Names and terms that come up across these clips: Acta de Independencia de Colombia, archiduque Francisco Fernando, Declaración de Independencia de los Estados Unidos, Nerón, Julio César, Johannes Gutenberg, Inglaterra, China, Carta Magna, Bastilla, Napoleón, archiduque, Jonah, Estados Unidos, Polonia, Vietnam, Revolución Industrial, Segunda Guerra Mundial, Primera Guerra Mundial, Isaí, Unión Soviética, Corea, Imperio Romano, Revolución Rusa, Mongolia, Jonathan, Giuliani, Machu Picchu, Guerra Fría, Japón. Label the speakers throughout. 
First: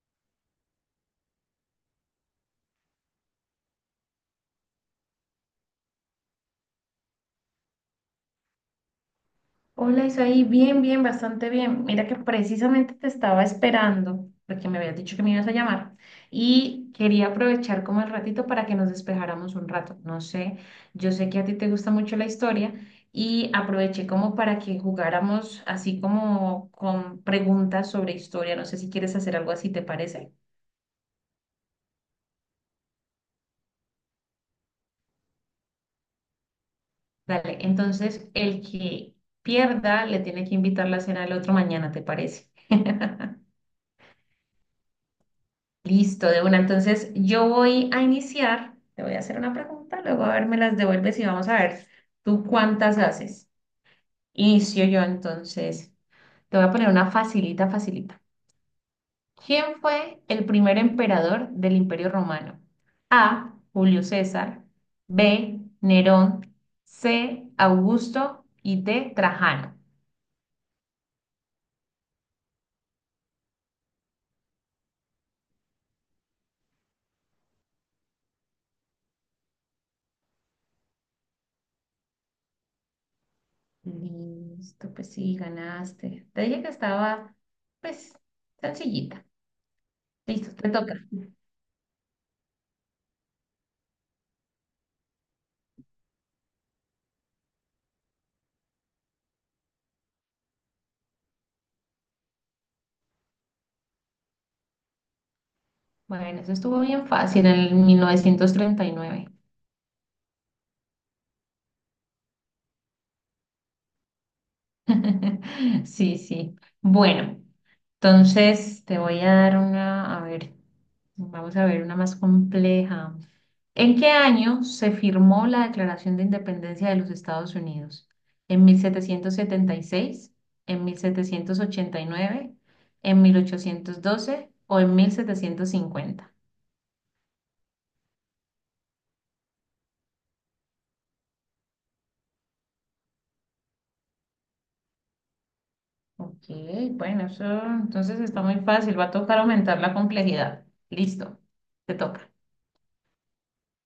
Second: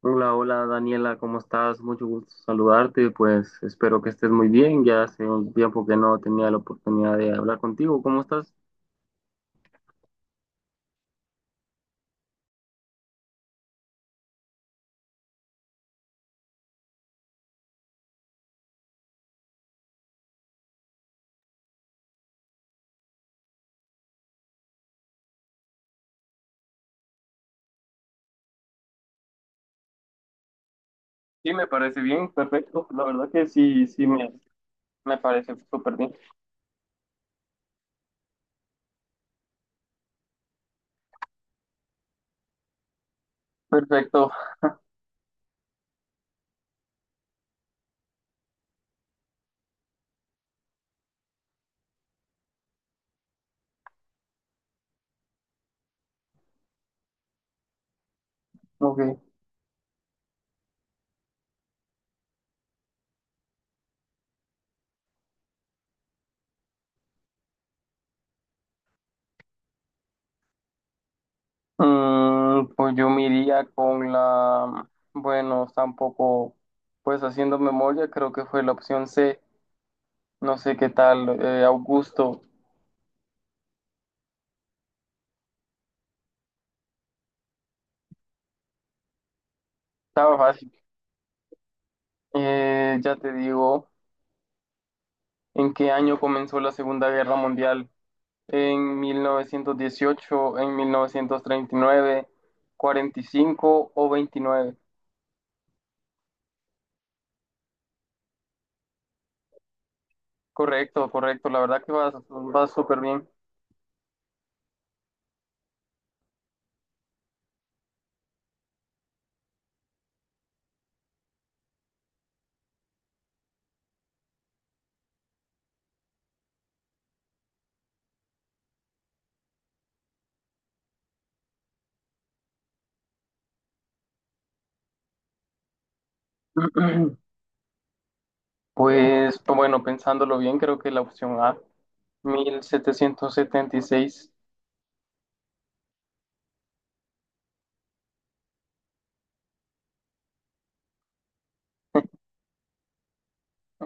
Speaker 1: Hola, hola Daniela, ¿cómo estás? Mucho gusto saludarte, pues espero que estés muy bien. Ya hace un tiempo que no tenía la oportunidad de hablar contigo. ¿Cómo estás?
Speaker 2: Hola Isaí, bien, bien, bastante bien. Mira que precisamente te estaba esperando porque me habías dicho que me ibas a llamar y quería aprovechar como el ratito para que nos despejáramos un rato. No sé, yo sé que a ti te gusta mucho la historia y aproveché como para que jugáramos así como con preguntas sobre historia. No sé si quieres hacer algo así, ¿te parece?
Speaker 1: Sí, me parece bien, perfecto. La verdad que sí, sí, me parece súper bien.
Speaker 2: Dale, entonces el que pierda le tiene que invitar la cena del otro mañana, ¿te parece?
Speaker 1: Perfecto,
Speaker 2: Listo, de una. Entonces, yo voy a iniciar. Te voy a hacer una pregunta, luego a ver, me las devuelves y vamos a ver tú cuántas haces. Inicio yo entonces. Te voy a poner una facilita, facilita.
Speaker 1: ok.
Speaker 2: ¿Quién fue el primer emperador del Imperio Romano? A. Julio César. B. Nerón. C. Augusto. Y D. Trajano.
Speaker 1: Mm, pues yo me iría con la, bueno, está un poco, pues haciendo memoria, creo que fue la opción C. No sé qué tal, Augusto.
Speaker 2: Listo, pues sí, ganaste. Te dije que estaba, pues, sencillita.
Speaker 1: Estaba
Speaker 2: Listo, te
Speaker 1: fácil.
Speaker 2: toca.
Speaker 1: Ya te digo. ¿En qué año comenzó la Segunda Guerra Mundial? ¿En 1918, en mil novecientos treinta y nueve, cuarenta y cinco o 29.
Speaker 2: Bueno, eso estuvo bien fácil, en el 1939.
Speaker 1: Correcto, correcto. La verdad que vas, vas súper bien.
Speaker 2: Sí, sí. Bueno, entonces te voy a dar una, a ver, vamos a ver una más compleja. ¿En qué año se firmó la Declaración de Independencia de los Estados Unidos? ¿En 1776, en 1789, en 1812 o en 1750?
Speaker 1: Pues bueno, pensándolo bien, creo que la opción A, 1776.
Speaker 2: Ok, bueno, eso entonces está muy fácil. Va a tocar aumentar la complejidad. Listo, te toca.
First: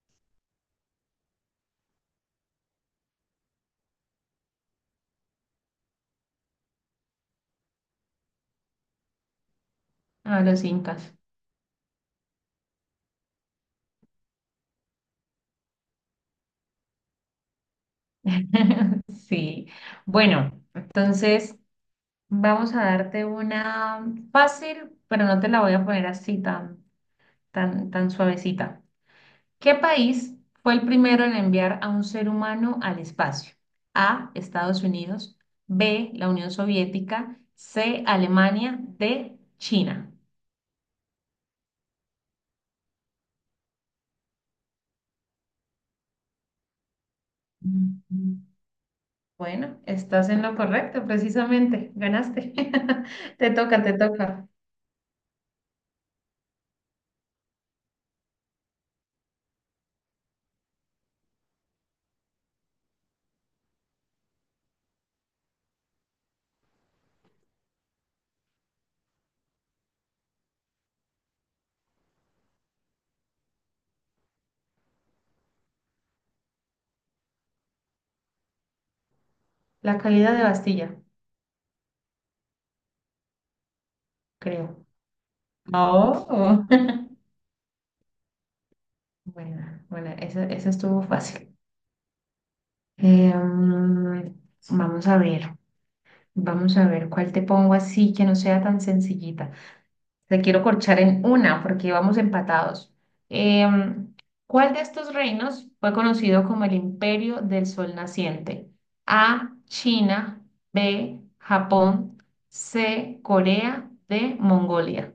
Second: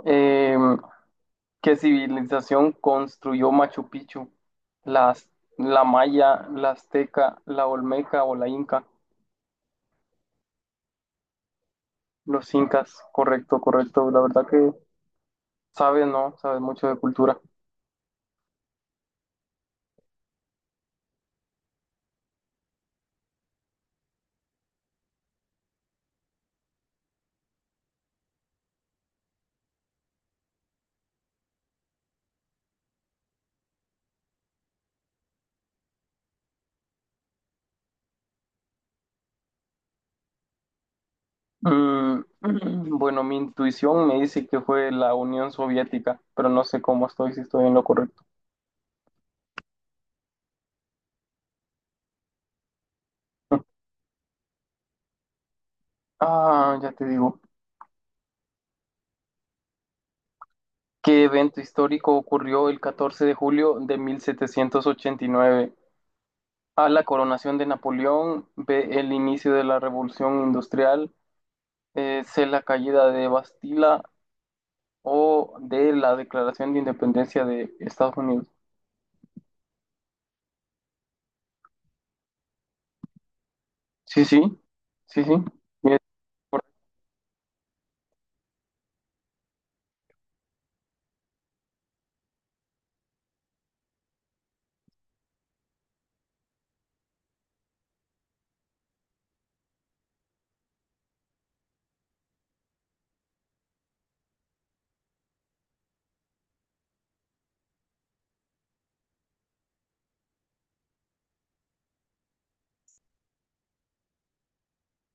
Speaker 1: Eh, ¿Qué civilización construyó Machu Picchu? ¿La la maya, la azteca, la olmeca o la inca?
Speaker 2: A los incas.
Speaker 1: Los incas, correcto, correcto. La verdad que sabes, ¿no? Sabes mucho de cultura.
Speaker 2: Sí. Bueno, entonces vamos a darte una fácil, pero no te la voy a poner así tan, tan, tan suavecita. ¿Qué país fue el primero en enviar a un ser humano al espacio? A, Estados Unidos. B, la Unión Soviética. C, Alemania. D, China.
Speaker 1: Mm, bueno, mi intuición me dice que fue la Unión Soviética, pero no sé cómo estoy, si estoy en lo correcto.
Speaker 2: Mm. Bueno, estás en lo correcto, precisamente. Ganaste. Te toca, te toca.
Speaker 1: Ah, ya te digo. ¿Qué evento histórico ocurrió el 14 de julio de 1789? A, la coronación de Napoleón, B, el inicio de la Revolución Industrial, C, la caída de Bastila o D, la declaración de independencia de Estados Unidos.
Speaker 2: La caída de Bastilla,
Speaker 1: Sí, sí,
Speaker 2: creo.
Speaker 1: sí, sí. Mira,
Speaker 2: Oh. Bueno, bueno, esa estuvo fácil. Eh, mm, vamos a ver, vamos a ver cuál te pongo así que no sea tan sencillita. Te quiero corchar en una porque íbamos empatados. Em, ¿cuál de estos reinos fue conocido como el Imperio del Sol Naciente? A, China. B, Japón. C, Corea. D, Mongolia.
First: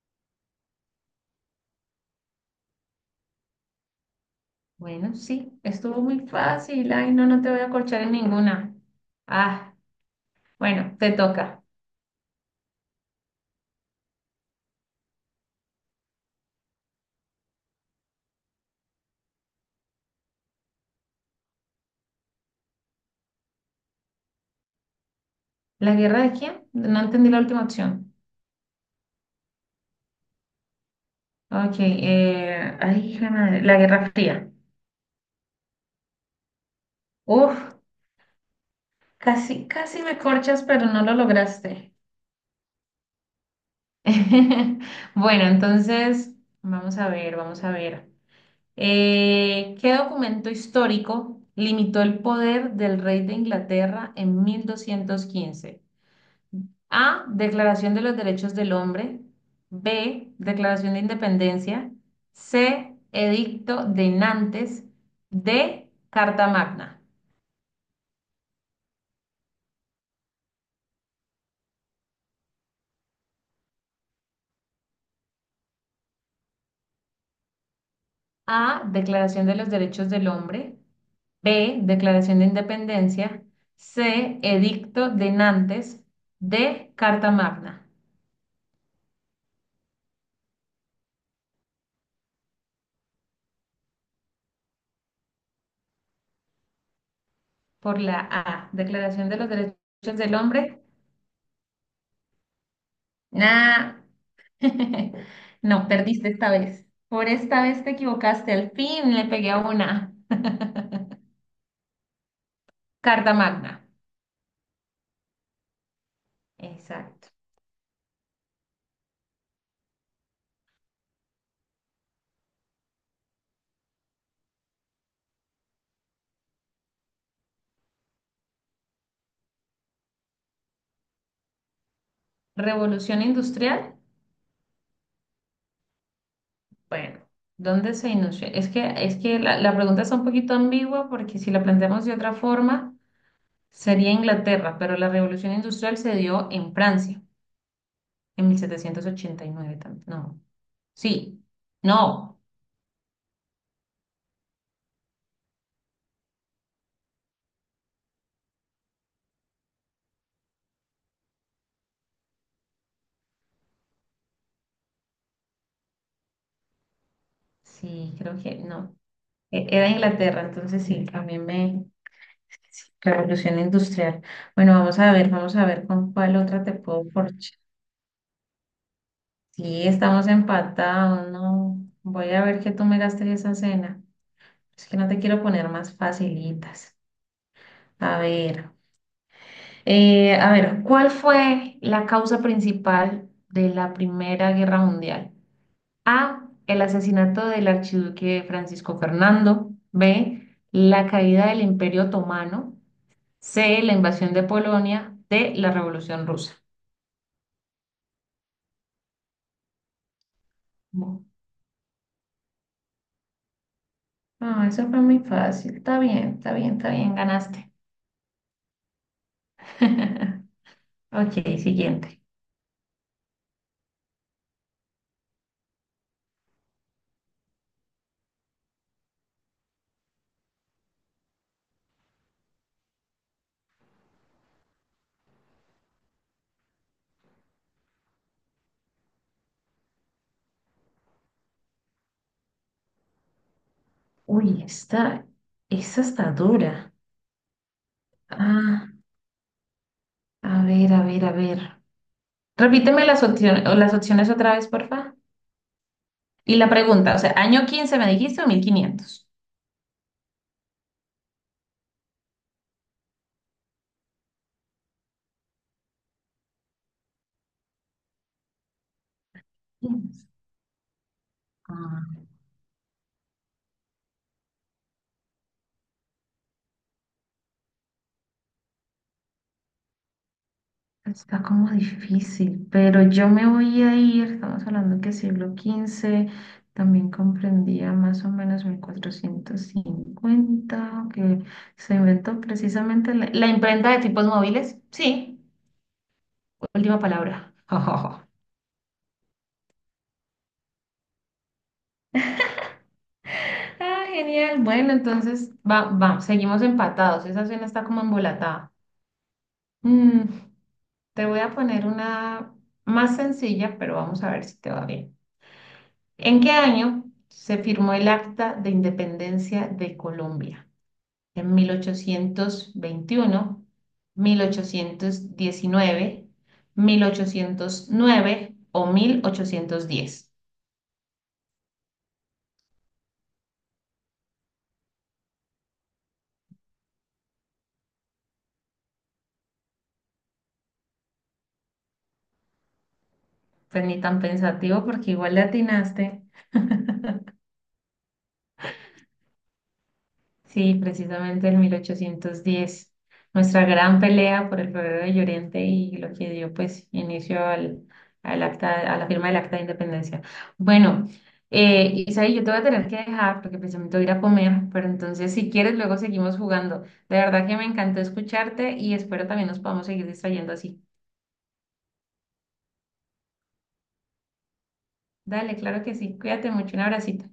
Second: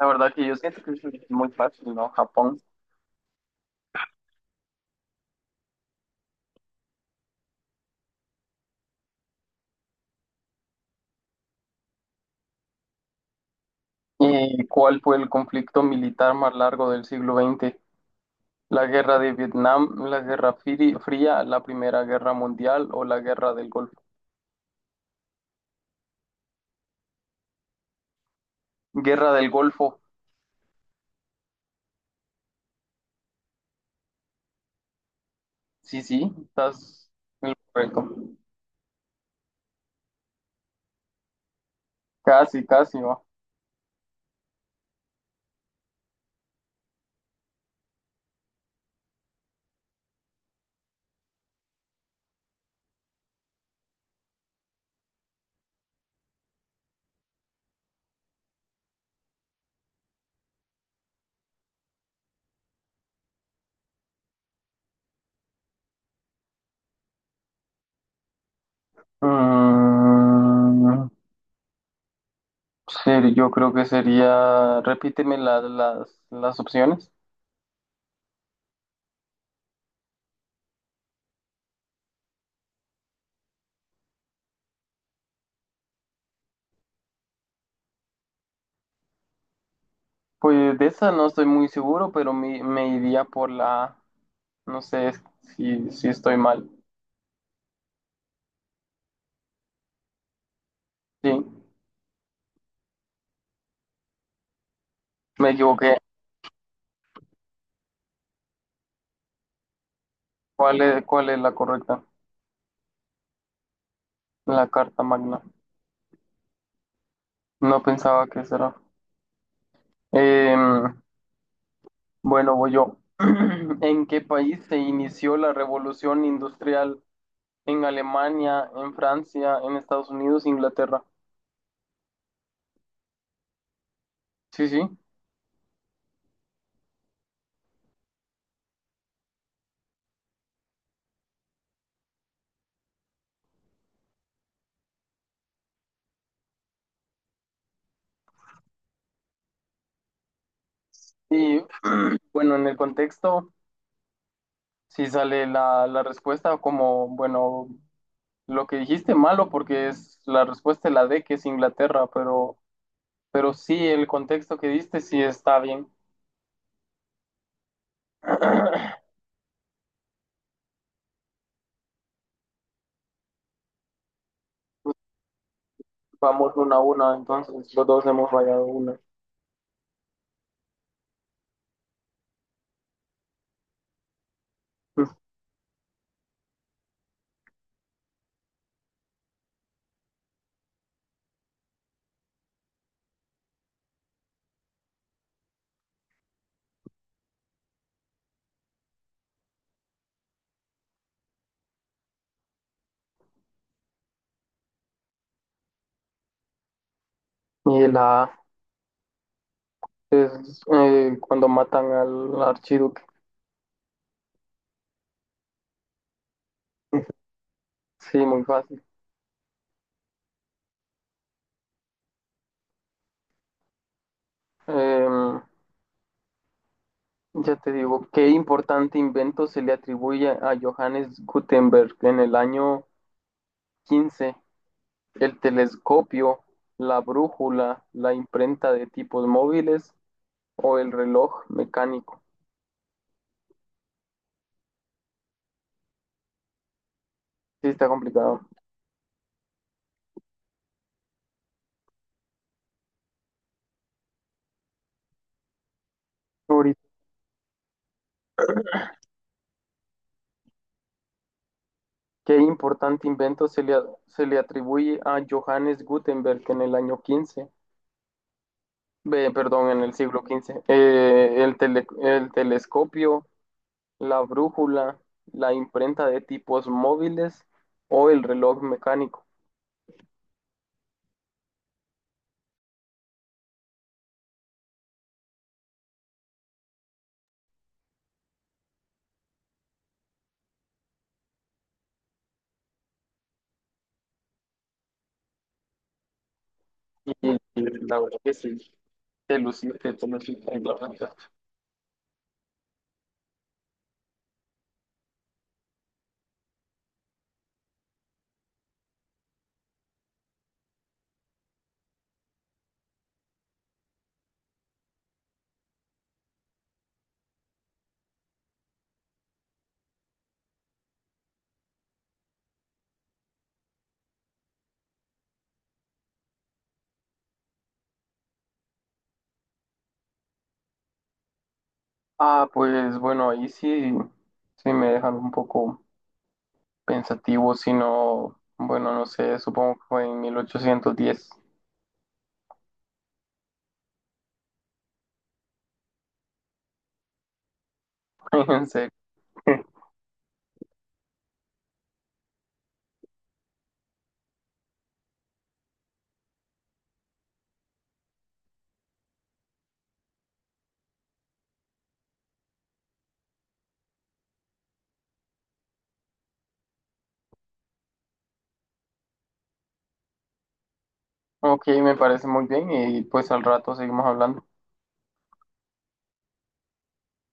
Speaker 1: la verdad que yo siento que es muy fácil, ¿no? Japón.
Speaker 2: Bueno, sí, estuvo muy fácil. Ay, no, no te voy a corchar en ninguna. Ah, bueno, te toca.
Speaker 1: ¿Y cuál fue el conflicto militar más largo del siglo XX? ¿La guerra de Vietnam, fría, la Primera Guerra Mundial o la guerra del Golfo?
Speaker 2: ¿La guerra de quién? No entendí la última opción.
Speaker 1: Guerra del Golfo.
Speaker 2: Ok, ay, hija de madre, la Guerra Fría.
Speaker 1: Sí, sí, estás en lo
Speaker 2: Uf.
Speaker 1: correcto.
Speaker 2: Casi, casi me corchas, pero no lo lograste.
Speaker 1: Casi, casi, ¿no?
Speaker 2: Bueno, entonces, vamos a ver, vamos a ver. ¿Qué documento histórico limitó el poder del rey de Inglaterra en 1215? A. Declaración de los Derechos del Hombre. B. Declaración de Independencia. C. Edicto de Nantes. D. Carta Magna.
Speaker 1: Mm, sí, yo creo que sería, las opciones.
Speaker 2: A. Declaración de los Derechos del Hombre. B. Declaración de Independencia. C. Edicto de Nantes. D. Carta Magna.
Speaker 1: Pues de esa no estoy muy seguro, pero me iría por la. No sé si, si estoy mal.
Speaker 2: Por la A. Declaración de los Derechos del Hombre.
Speaker 1: Sí,
Speaker 2: Nah.
Speaker 1: me
Speaker 2: No,
Speaker 1: equivoqué.
Speaker 2: perdiste esta vez. Por esta vez te equivocaste. Al fin le pegué a una.
Speaker 1: Cuál es la correcta?
Speaker 2: Carta Magna.
Speaker 1: La Carta Magna.
Speaker 2: Exacto.
Speaker 1: No pensaba que será. Em, bueno, voy yo. ¿En qué país se inició la revolución industrial? ¿En Alemania, en Francia, en Estados Unidos, Inglaterra?
Speaker 2: Revolución Industrial.
Speaker 1: Sí, sí.
Speaker 2: Bueno, ¿dónde se inició? Es que la pregunta está un poquito ambigua porque si la planteamos de otra forma. Sería Inglaterra, pero la revolución industrial se dio en Francia, en 1789 también. No, sí,
Speaker 1: Y
Speaker 2: no,
Speaker 1: bueno, en el contexto, si sale la, la respuesta como, bueno, lo que dijiste malo porque es la respuesta es la D, que es Inglaterra, pero sí, el contexto que diste sí está bien.
Speaker 2: sí, creo que no. Era Inglaterra, entonces sí, también me... sí, Revolución industrial. Bueno, vamos a ver con cuál
Speaker 1: Vamos
Speaker 2: otra te
Speaker 1: una a
Speaker 2: puedo
Speaker 1: una,
Speaker 2: forchar.
Speaker 1: entonces los dos hemos fallado una.
Speaker 2: Sí, estamos empatados, no. Voy a ver que tú me gastes esa cena. Es que no te quiero poner más facilitas. A ver. A ver, ¿cuál fue la causa principal de la Primera Guerra Mundial? A, el asesinato del archiduque Francisco Fernando. B, la caída del Imperio Otomano. C, la invasión de Polonia. D, la Revolución Rusa.
Speaker 1: Y la A es
Speaker 2: Bu-
Speaker 1: cuando matan al archiduque.
Speaker 2: Ah, eso fue muy fácil. Está bien, está bien, está bien, ganaste.
Speaker 1: Sí, muy fácil.
Speaker 2: Ok, siguiente.
Speaker 1: Em, ya te digo, ¿qué importante invento se le atribuye a Johannes Gutenberg en el año quince? El telescopio, la brújula, la imprenta de tipos móviles o el reloj mecánico.
Speaker 2: Uy, esta está dura.
Speaker 1: Sí, está complicado.
Speaker 2: Ah, a ver, a ver, a ver. Repíteme las opciones otra vez, porfa. Y la
Speaker 1: Ahorita,
Speaker 2: pregunta, o sea, ¿año quince me dijiste o 1500?
Speaker 1: ¿qué importante invento se le, se le atribuye a Johannes Gutenberg en el año quince? Ve, perdón, en el siglo quince. Eh,
Speaker 2: Ah,
Speaker 1: el telescopio, la brújula, la imprenta de tipos móviles o el reloj mecánico.
Speaker 2: está como difícil, pero yo me voy a ir. Estamos hablando que siglo quince también comprendía más o menos 1450, que se inventó precisamente la imprenta de tipos móviles. Sí, última palabra.
Speaker 1: Y la verdad que sí, te luciste, tú me hiciste.
Speaker 2: Ah, genial. Bueno, entonces va, va, seguimos empatados. Esa cena está como embolatada. Mm, Te voy a poner una más sencilla, pero vamos a ver si te va bien. ¿En qué año se firmó el Acta de Independencia de Colombia? ¿En mil ochocientos veintiuno, 1819, 1809 o 1810?
Speaker 1: Ah, pues bueno, ahí sí, sí me dejan un poco pensativo, sino, bueno, no sé, supongo que fue en mil ochocientos diez.
Speaker 2: Pues ni tan pensativo porque igual le atinaste.
Speaker 1: En serio.
Speaker 2: Sí, precisamente en 1810, nuestra gran pelea por el Rodeo de Llorente y lo que dio pues inicio al, acta, a la firma del Acta de Independencia. Bueno, Isaí, yo te voy a tener que dejar porque precisamente voy a ir a comer, pero entonces si quieres luego seguimos jugando. De verdad que me encantó escucharte y espero también nos podamos seguir distrayendo así.
Speaker 1: Ok, me parece muy bien y pues al rato seguimos hablando.
Speaker 2: Dale, claro que sí. Cuídate mucho, un abracito.